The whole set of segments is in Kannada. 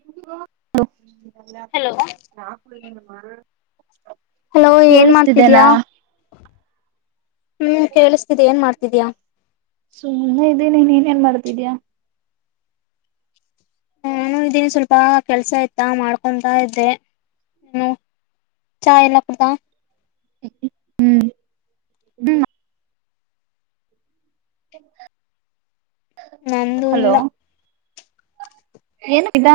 ಹ್ಮ್ಮ್. ನಲ್ಲಾ ಹಲೋ ನಾ ಕುಡ. ಹ್ಮ. ಹಲೋ ಏನ್ ಮಾಡ್ತಿದ್ಯಾ. ಹ ನೀನ್ ಕೇಳಿಸತಿದಿ ಏನ್ ಮಾಡ್ತಿದಯಾ. ಸುಮ್ಮನೆ ಇದೀನಿ ನೀನ್ೇನ್ ಮಾಡ್ತಿದ್ಯಾಾ. ಇದನ್ ಸ್ವಲ್ಪ ಕೆಲ್ಸ ಇತ ಮಾಡ್ಕೊಂತಾ ಇದೆ ಏನು ಚಾ ಎಲ್ಲ ಕುೂತ. ಹ್ಮ್ ಹ್ಮ. ಹ. ನಂದು ಹಲೋ. ಇಲ್ಲ ಏನ ಇದ.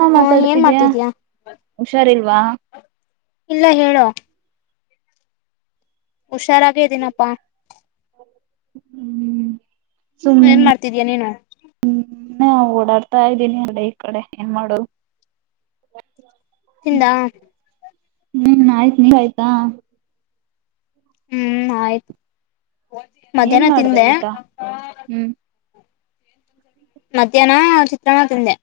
ಹಾ ಹ ಏನ್ ಮಾತಾಡ್ತಿದೀಯ ಮಾಡ್ತಿದ್ಯಾ ಹುಷಾರ್ಲ್. ವಾ. ಇಲ್ಲ ಹೇಳೋ. ಹುಷಾರಾಗ ಇದೀನಪ್ಪಾ. ಹ್ಮ್ ಹ ಏನ್ ಮಾಡ್ತಿದೀಯ ನೀನು. ಹ್ಮ ಓಡಾಡ್ತಾ ಇದ್ದೀನಿ ಅಲ್ಲ ಈ ಕಡೆ ಏನ್ ಮಾಡುದು. ತಿಂದಾ. ಹ್ಮ್ ಆಯ್ತು ನೀವ ಆಾಯ್ತಾ ಹ್ಮ್ ಆಯ್ತು. ಏನ್ ಮಧ್ಯಾಹ್ನ ಮಾಡ್ದ ತಿಂದೆ ಊಟ ಹ್ಮ್. ಮಧ್ಯಾಹ್ನ ಚಿತ್ರಣ ತಿಂದೆ. ಉ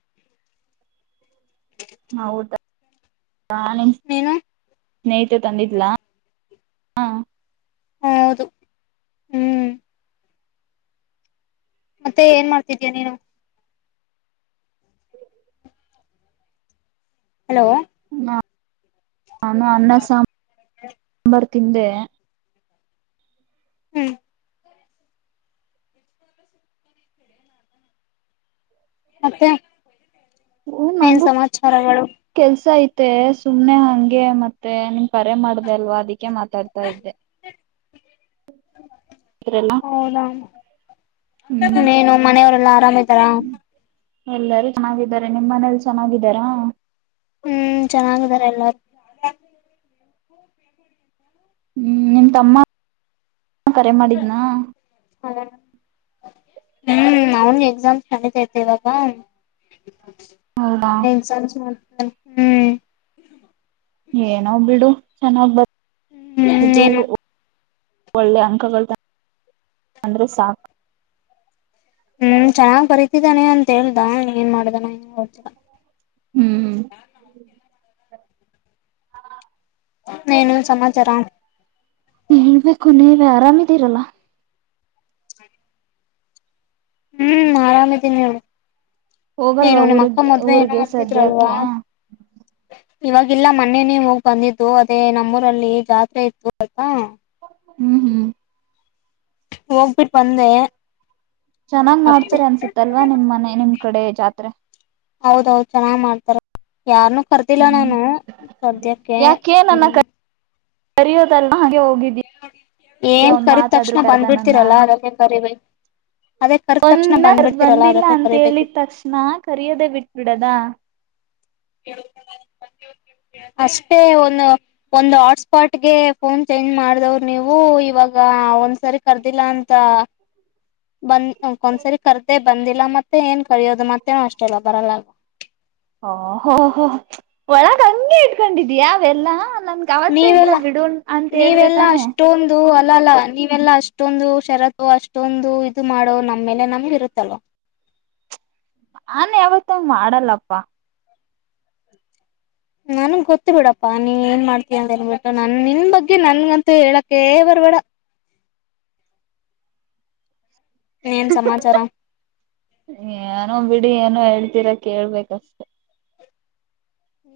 ಹಾವುದ. ಹಾ ನಿನ್ ನೀನು ಸ್ನೇಹಿತೆ ತಂದಿದ್ಲಾ. ಹಾ ಹ ಹೌದು ಹ್ಮ್ ಮತ್ತೆ ಏನ್ ಮಾಡ್ತಿದೀಯ ನೀನು ಹಲೋ ನ ನಾನು ಅನ್ನ ಸಾಂಬರ್ ತಿಂದೆ ಹ್ಮ್ ಮತ್ತೆ ಹ ಏನ್ ನಂಗು ಸಮಾಚಾರಗಳು ಕೆಲ್ಸ ಇತ್ತು. ಮತ್ತೆ ಸುಮ್ನೆ ಹಂಗೆ ಮತ್ತೆ ನಿನ್ ಕರೆ ಮಾಡಿದೆ ಅಲ್ವಾ ಅದಿಕ್ಕೆ ಕೆ ಮಾತಾಡ್ತಾ ಇದ್ದೆ. ಇದ್ರಲ್ಲ ಹೌದಾ ಹ್ಮ್ ನೀನು ಮನೆಯವರೆಲ್ಲಾ ಆರಾಮ ಇದ್ದಾರ. ಎಲ್ಲಾರೂ ಚೆನ್ನಾಗಿದ್ದಾರೆ ನಿಮ್ಮ ಮನೇಲಿ ಚೆನ್ನಾಗಿದ್ದಾರಾ? ಹ್ಮ್ ಚೆನ್ನಾಗಿದಾರ ಎಲ್ಲಾರು. ಹ್ಮ್ ನಿಮ ತಮ್ಮ ಹಾ ಕರೆ ಮಾಡಿದ್ನಾ? ಹ ಹ್ಮ್ ಅವನ್ ಎಕ್ಸಾಮ್ ನಡಿತೈತೆ ಇವಾಗ. ಹೌದಾ [unintelligible] ಹ್ಮ್ ಏನೋ ಬಿಡು. ಚೆನ್ನಾಗ್ ಬರ್ ಹ್ಮ್ ಅದು ಏನು ಒಳ್ಳೆ ಅಂಕಗಳು ಅಂದ್ರೆ ಸಾಕು. ಹ್ಮ್ ಚೆನ್ನಾಗ್ ಬರಿತಿದ್ದಾನೆ ಅಂತ ಹೇಳ್ದ ನೀ ಏನ್ ಮಾಡ್ದಾನೋ ಗೊತ್ತಿಲ್ಲಾ. ಹ್ಮ್ ನೇನು ಸಮಾಚಾರ. ಹೇಳ್ಬೇಕು ನೀ ನೀ ಆರಾಮಿದೀರಲ್ಲ. ಹ್ಮ್ ಆರಾಮ್ ಇದೀನ್ ನೋಡು. ನೀನು ಹೋಗಲ್ವಾ ನಿಮ್ಮ ನಿಮ್ಮ ಅಕ್ಕ ಊರಿಗೆ ಮದ್ವೆ ಏನೋ ಊರಿಗೆ ಅಂತಿದ್ರಲ್ಲ. ಸದ್ಯಕ್ಕೆ ಇವಾಗಿಲ್ಲ ಮೊನ್ನೆನೇ ಹೋಗಿ ಬಂದಿದ್ದು ಅದೇ ನಮ್ಮೂರಲ್ಲಿ ಜಾತ್ರೆ ಇತ್ತು ಆಯ್ತಾ. ಹ್ಮ್ ಹ್ಮ್ ಹೋಗ್ಬಿಟ್ಟ ಬಂದೆ. ಚೆನ್ನಾಗ್ ಮಾಡ್ತಾರೆ ಮತ್ತೆ ಅನ್ಸತ್ತಲ್ವಾ ನಿಮ್ ಮನೆ ನಿಮ್ ಕಡೆ ಜಾತ್ರೆ. ಹೌದೌದ್ ಚೆನ್ನಾಗ್ ಮಾಡ್ತಾರೆ. ಯಾರ್ನ್ನು ಕರ್ದಿಲ್ಲ ಹ್ಮ್ ನಾನು ಸದ್ಯಕ್ಕೆ. ಸರಿಯೋದಲ್ ಏನ್ ಕರೀದ ತಕ್ಷಣ ಮಾತಾದ್ರು ಕರ್ದ ಬಂದ್ಬಿಡ್ತೀರಲ್ಲ ಅದಕ್ಕೆ ಕರಿಬೇಕ. ಒಂದ್ ಬಂದಿಲ್ಲ ಅದಕ್ಕೆ ಅಂತ ಹೇಳಿದ ಕರಿಬೇಕಿತ್ತು ತಕ್ಷಣ ಕರಿಯೋದೆೇ ಬಿಟ್ಬಿಡದ. ಹ್ಮ್ಮ್. ಅಷ್ಟೇ ಒಂದು. ಒಂದ್ ಹಾಟ್ಸ್ಪಾಟ್ಗೆ ಫೋನ್ ಚೇಂಜ್ ಮಾಡಿದವ್ರು ನೀವು ಇವಾಗ ಒಂದ್ಸರಿ ಕರ್ದಿಲ್ಲ ಅಂತ ಬಂದ ಒಂದ್ಸರಿ ಕರ್ದೇ ಬಂದಿಲ್ಲ ಮತ್ತೆ ಏನ್ ಕರಿಯೋದು ಮತ್ತೇನ ಅಷ್ಟಲ್ಲ ಬರಲ್ಲಲ್. ಓ ಹೋ ಹೋ ಒಳಗ ಹಂಿ ಇಟ್ಕೊಂಡಿದೀಯ ಅವೆಲ್ಲಾ. ನಮ್ಗೆ ಅವತ್ತ ಇಲ್ಲ ನೀವೆಲ್ಲ ಬಿಡೋಲ್ ಅಂತ ಹೇಳ್ದೆ ತಾನೆ. ಇಲ್ಲ ಅಲ್ಲಾ ನೀವೆಲ್ಲಾ ಅಷ್ಟೊಂದು ಷರತ್ತು ಅಷ್ಟೊಂದು ಇದು ಮಾಡೋ ನಮ್ಮ್ಮೇಲೆ ನಮ್ಗೆ ಇರುತ್ತಲ್. ನನ್ ಯಾವತ್ತ ಮಾಡಲ್ಲಪ್ಪ. ನನ್ಗ್ ಗೊತ್ತು ಬಿಡಪ್ಪಾ ನೀ ಏನ್ ಮಾಡ್ತೀಯ ಅಂತೇಳ್ಬಿಟ್ಟು ನನ್ ನಿನ್ ಬಗ್ಗೆ ನನ್ಗಂತೂ ಹೇಳಕ ಬರ್ಬೇಡ. ಏನ್ ಸಮಾಚಾರ ಾನೋ ಬಿ. ನಡಿ ಏನೋ ಹೇಳ್ತೀರಾ ಕೇಳ್ಬೇಕಷ್ಟೆ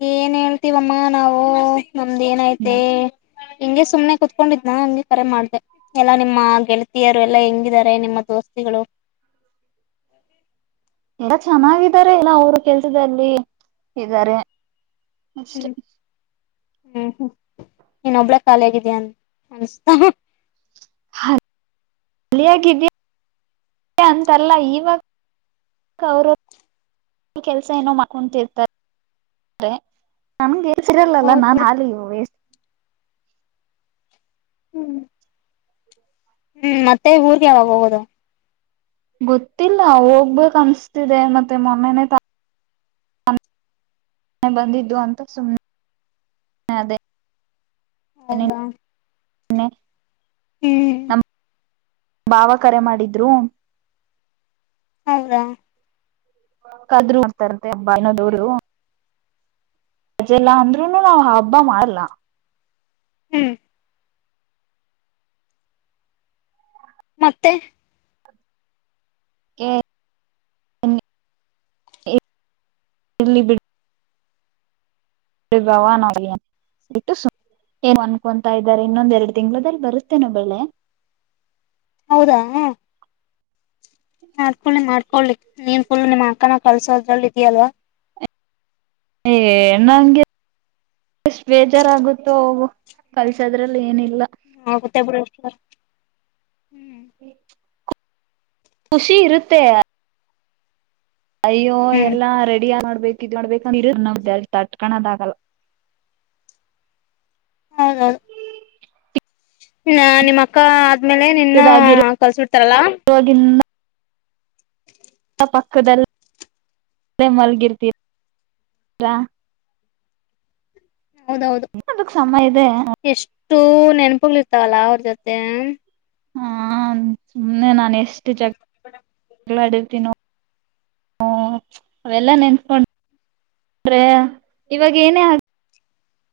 ಏನ್ ಹೇಳ್ತೀವಮ್ಮ ನಾವು ನಮ್ದ ಏನಐತೆ ಹ್ಮ್ ಹಿಂಗಗೆ ಸುಮ್ನೆ ಕುೂತ್ಕೊಂಡಿದ್ನ ಹಗೆ ಕರೆ ಮಾಡ್ದ ಎಲ್ಲಾ ನಿಮ್ಮ ಗೆಳತಿಯರು ಎಲ್ಲಾ ಹೆಂಗಿದಿದ್ದಾರೆ ನಿಮ್ಮ ದೋಸ್ತಿಗಳು ಎಲ್ಲ ಚೆನ್ನಾಗಿದ್ದಾರೆ ಎಲ್ಲ ಅವರು ಕೆಲ್ಸದಲ್ಲಿ ಇದ್ದಾರೆ ಅಷ್ಟೆ ಹ್ಮ್ ಹ್ಮ್ ಹ್ಮ್ ಇನ್ನೊಬ್ಬಳ ಖಾಲಿಿಯಗಿದಯ ಅನ್ಸ್ತಾ ಿಯಾಗ ಅಂತಲ್ಲ ಇವಾಗ ಅವರು ಕೆಲ್ಸ ಏನೋ ಮಾಡ್ಕೊರ್ತ ಸಿರಲ್ಲಲ್ಲಾ ಹೌದ್ ನಾನ್ ಬಿಡು ಹಾಲಿ ಇ ವ ಹ್ಮ್ ಹ್ಮ್ ಮತ್ತೆ ಊರ್ಗೆ ಯಾವಾಗ ಹೋಗೋುದು ಗೊತ್ತಿಲ್ಲ ಹೋಗ್ಬೇಕಕ್ ಅನ್ಸ್ತಿದೆ ಮತ್ತೆ ಮೊನ್ನೆನೆೇ ಹ ಬಂದಿದ್ದು ಅಂತ ಸುಮ್ನೆ ಅದೇ ಹೌದಾ ಮೆ. ಹ್ಮ್. ಭಾವ ಕರೆ ಮಾಡಿದ್ರು. ಹೌರಾ. ಕದರುಡ್ತಾರಂತೆ ಹಬ್ಬ ಇನ್ನದವರುಜೆಲ್ಲಾ ಅಂದ್ರುನು ನಾವ್ ಹಬ್ಬ ಮಾಡಲ್ಲ. ಹ್ಮ್. ಮತ್ತೆ. ಇಲ್ಲಿ ಬಿ. ಭವ ನ ಇಟ್ಟು ಸು ಅನ್ಕೊತಾ ಇದ್ದಾರೆ ಇನ್ನೊಂದ ಎರಡು ತಿಂಗಳದಲ್ಲಿ ಬರುತ್ತೇನೋ ಬೆಳೆ. ಹೌದಾ. ಮಾಡ್ಕೊಳ್ಳಿ ಮಾಡ್ಕೊೊಳ್ಳಿ ನಿ್ ಫುಲ್ ನಿಮ್ಮ್ ಅಕ್ಕನ ಕಲ್ಸೋದ್ರಲ್ಲಿ ಇದ್ಯಲ್ವಾ. ಏ ನಂಗೆ ಎಷ್ಟ ಬೇಜಾರಾಗುತ್ತೋ ಕಲ್ಸದ್ರಲ್ಲಿ ಏನಿಲ್ಲ. ಹ ಆಗುತ್ತ ಬಿಷ. ಹ್ಮ. ಖುಷಿ ಇರುತ್ತೆ ಅಯ್ಯೋ ಹ್ಮ್ ಎಲ್ಲಾ ರೆಡಿ ಮಾಡ ಬ ಬೇಕದ ಇರದ ನಟ್ಕಣದ ಆಗಲ್ಲ ಹೌದೌದು ಇ ನಿಮ್ಮ ಅಕ್ಕ ಆದ್ಮೇಲೆ ನಿನ್ನ ಕಲ್ಸ ಬಿಡ್ತಾರಲ್ಲ ಇದಾಗಿರೋವಾಗಿಂದ ಪಕ್ಕದಲ್ಲಿ ಮಲಗಿರ್ತೀರಾ... ಹೌದೌದು, ಅದಕ್ ಸಮಯ ಇದೆ ಎಷ್ಟೋ ನೆನಪು ತಲ ಅವರ ಜೊತೆ [unintelligible] ಹಾ, ಸುಮ್ನೆ ನಾನ ಎಷ್ಟ ಷ್ಟ ಜಗ್ [inaudible] ಜಗಳ ಆಡಿರ್ತೀವಿ ನಾವು. ಹ ಅವೆಲ್ಲ ನೆನಸಗೊಂಡ್ರೆ ಆ ಇವಾಗ ಏನೇ ಆ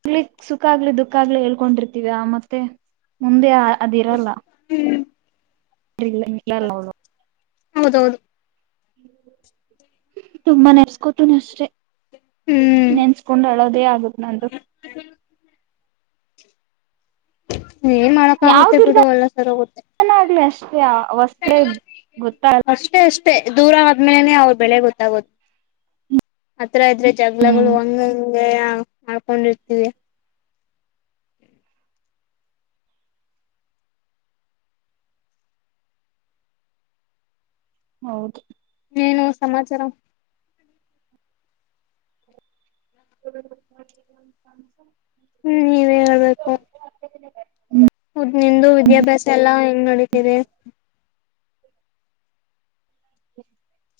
ಆಗ್ಲಿ ಸುಖ ಆಗ್ಲಿ, ದುಃಖ ಆಗ್ಲಿ ಹೇಳ್ಕೊಂಡಿರ್ತೀವ ಮತ್ತೆ ಮುಂದೆ. ಅದ ಹ್ಮು, [inaudible] ಫ್ರಿ ಇಲ್ಲ ನಿಲ್ಲಲ್ಲ ಅವ್ರು. ಹೌದೌದು, ತುಂಬಾ ನೆನಸ್ಕೊಂತಿನಿ ಅಷ್ಟೆ, ಹ್ಮ್ ನೆನ್ಸ್ಕೊಂಡ್ ಅಳೋದೇ ಆಗತ್ತೆ ನಂದು. ಏನ್ ಮಾಡಕ್ಕ ಯಾವ ಆಗುತ್ತೆ ಬಿಡು ಎಲ್ಲ ಸರಿ ಹೋಗುತ್ತೆ. ಅವ ವಸ್ತರೆ ಗೊತ್ತಗು [unintelligible] ಮತ್ತೆ [inaudible] ದೂರ ಆದ್ಮೇಲೆನೆ ಅವರ ಬೆಲೆ ಗೊತ್ತಗೋದು. ಗೊತ್ತಾಗೊ ಅತ್ರ ಇದ್ರೆ ಹ್ಮ್ ಜಗಳಗಳು ಹಂಗ, ಹಂಗ ಮಾಡ್ಕೊಂಡಿರ್ತೀವಿ. ಹೌದು. ಏನು ಸಮಾಚಾರ, ಏನ ನಡದ್ರಿ ಮತ್ತ [inaudible] ಹ್ಮ್, ನೀವೇ ಹೇಳಬೇಕು. ಅದು ನಿಂದು ವಿದ್ಯಾಭ್ಯಾಸ ಎಲ್ಲಾ ಹೆಂಗ ನಡೀತಿದೆ. ಹ [inaudible]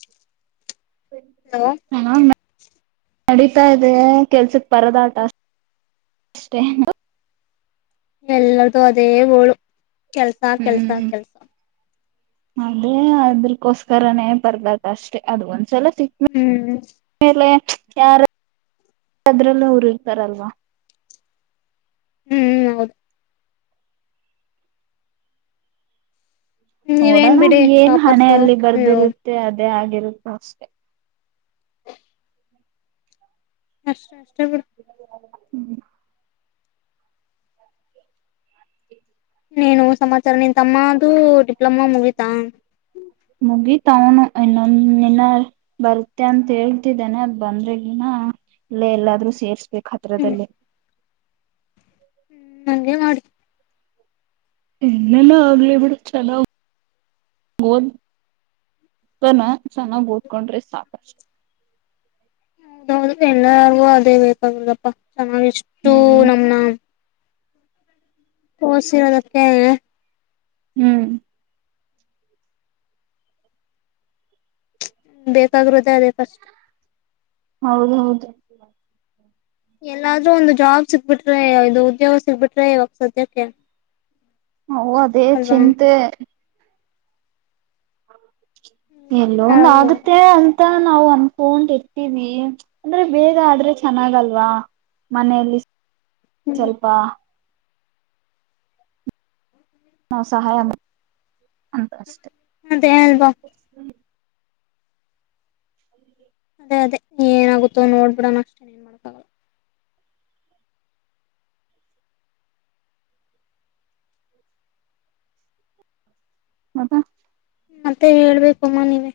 ಹಲೋ, ಚೆನ್ನಾಗ್ ನಡೀತಾ ಇದೆ ಕೆಲ್ಸಕ್ ಪರದಾಟ ಅಷ್ಟೇ, ಎಲ್ಲರ್ದು ಅದೇ ಗೋಳು. ಕೆಲ್ಸ, ಕೆಲ್ಸ, ಹ್ಮ್ ಕೆಲ್ಸ ಅದೇ ಅದಕ್ಕೋಸ್ಕರನೇ ಬರ್ದದ ಅಷ್ಟೇ ಅದು ಒಂದ್ಸಲ, ಇದರ ಹ್ಮ್ ಮೇಲೆ [unintelligible] ಯಾರ ಅದ್ರಲ್ಲೂ ಅವರು ಇರ್ತಾರಲ್ವಾ., ಹ್ಮ್, ಹೌದು.. ನೀವೇನ್ ನೋಡೋಣ ಬಿಡಿ ಏನ್ ಹಣೆ ಟಾಪರ್ಸು ಅಲ್ಲಿ ಅಯ್ಯೋ ಬರ್ದಿರುತ್ತೆ ಅದ, ಅದೇ ಆಗಿರುತ್ತ ಅಷ್ಟೇ, ಅಷ್ಟ [inaudible] ಚಗ [unintelligible] ಹ್ಮ್ [inaudible] ನೀನು ಸಮಾ ಸರ್ ನಿನ್ ತಮ್ಮ ಅದುೂ ಡಿಪ್ಲಮಾ ಮುಗಿತಾ ಟೌನು ಇನ್ನೊಂದ ದಿನ ಬರುತ್ತೆ ಅಂತ ಹೇಳ್ತಿದ್ದಾನೆ ಅದ ಬಂದ್ರೆಗಿನ ಇಲ್ಲ ಎಲ್ಲಾದ್ರೂ ಸೇರ್ಸ್ಬೇಕು ಹತ್ರದಲ್ಲೇ ಹ್ಮ್ ಹಂಗೆ ಮಾಡು ಇನ್ನೆಲ್ಲ ಆಗ್ಲಿ ಬಿಡ ಚೆನ್ನಾಗ ಓದ್ನ್ನ ಚೆನ್ನಾಗ್ ಓದ್ಕೊ, ಸಾಕು ಹೌದು ಎಲ್ಲಾರಗೂ ಅದೇ ಬೇಕಾಗಲಪ್ಪ ಚನ್ನಾಗಿಷ್ಟು ಹ್ಮ್ ನಮನ ಓದಿಸಿರೋದಕ್ಕೆ ಹ್ಮ್ ಬೇಕಾಗಿರೋದೇ ಅದೇ ಫಷ್ಟು ಹೌದ ಹೌದು ಎಲ್ಲಾದ್ರೂ ಒಂದು ಜಾಬ್ ಸಿಕ್ಬಿಟ್ರೆ ಇದು ಉದ್ಯೋಗ ಸಿಗ್ಬಿಟ್ರೆ ಇವಾಗ ಸದ್ಯಕ್ಕೆ ಓ ಅದೇ ಅಲ್ವಾ ಚಿಂತೆ ಏನ್ ಎಲ್ಲೋಂದ ಮಾಡದು ಆಗುತ್ತೆ ಅಂತ ನಾವು ಒಂದ ಅಂಡ್ಕೋಡ್ ಇತೀವಿ ಅಂದ್ರೆ ಬೇಗ ಆದ್ರೆ ಚೆನ್ನಾಗಲ್ವಾ ಮನೆಯಲ್ಲಿ ಹ್ಮ್ ಸ್ವಲ್ಪ ನಾವು ಸಹಾಯ ಅಂತ ಅಷ್ಟೆ ಅದೇ ಅಲ್ವಾ ಅದೇ ಅದೇ ನೀ ಏನಾಗುತ್ತೋ ನೋಡ್ಬಿಡಣ ಅಷ್ಟೇನ್ ಏನ್ ಮಾಡಕಾಗಲ್ಲ ಮದ ಮತ್ತೆ ಹೇಳ್ಬೇಕು ಮ್ಮ ನೀವವೆ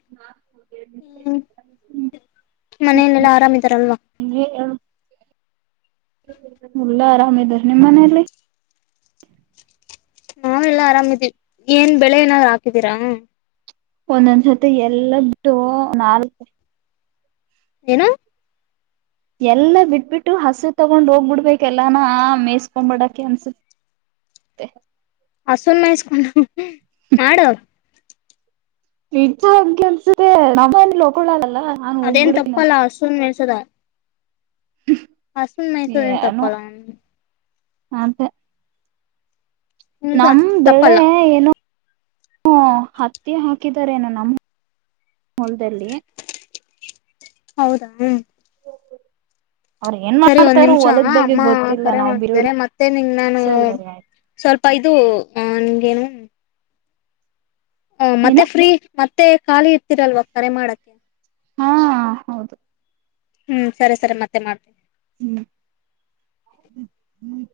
ಹ್ಮ ಮನೆಲೆೆಲ್ಲ ಆರಾಮಿದಾರಲ್ವಾ ಎಲ್ಲಾ ಆರಾಮಿದಾರೆ ನಿಮಮ್ಮ ಮನೆಲಿ ನಾವೆಲ್ಲಾ ಆರಾಮಿದೀವಿ ಏನ್ ಬೆಳೆ ಏನಾದ್ರು ಹಾಕಿದೀರಾ ಒಂದೊಂದ್ಸತಿ ಎಲ್ಲದ್ದು ನಾಲ್ಕ ಏನು ಎಲ್ಲಾ ಬಿಟ್ಬಿಟ್ಟು ಹಸು ತಗೊಂಡ್ ಹೋಗ್ಬಿಡ್ಬೇಕ ಎಲ್ಲಾನ ಮೇಯಸ್ಕೊಬಡಕ ಅನ್ಸತ್ತೆ ಹಸುನ್ ಮೈಸ್ಕೊಂಡು ಮಾಡು ಈಚನ್ಸ ನಮ್ಮಕ [unintelligible] ಅದೇನ್ ತಪ್ಪಲ್ಲ ಹಸುನ್ ಮೆಯ್ಸದ ಹಸುನ್ ಮೆಯ್ಯಿಸದೇನು ತಪ್ಪು ಅಲ್ಲ ಅಂತೆ ನಿಜ ನಮ ಬೆಳೆ ತಪ್ಪಲ್ಲ ಏನು ಹ ಹತ್ತಿ ಹಾಕಿದಾರೇನು ನಮ್ಮ ಮೂಲದಲ್ಲಿ ಹೌದಾ ಹ್ಮ ಅವ್ರ ಏನ್ ಸರಿ ಒಂದ್ ಮಾಡ್ತಾರೋ ನಿಮಿಷ ಹೊಲದ ಬಗ್ಗೆ ಅಮ್ಮ ಗೊತ್ತಿಲ್ಲ ಕರೆ ನಾವ್ ಮಾಡ್ತಿದಿದ್ದಾರೆ ಬೇರೆಯವ್ರಿಗೆ ಮತ್ತೆ ನಿಂಗ ನಾನು ಸರಿ ಸರಿ ಆಯ್ತು ಸ್ವಲ್ಪ ಇದು ಅ ನಿಂಗೇನು ಹ್ಮ್ ಹ ಮತ್ತೆ ಏನು ಫ್ರೀ ಮತ್ತೆ ಖಾಲಿ ಇರ್ತಿರಲ್ವ ಕರೆ ಮಾಡಕ್ಕೆ ಹಾ ಹೌದು ಹ್ಮ್ ಸರಿ ಸರಿ ಮತ್ತೆ ಮಾಡ್ತೀನಿ ಹ್ಮ ಹ್ಮ್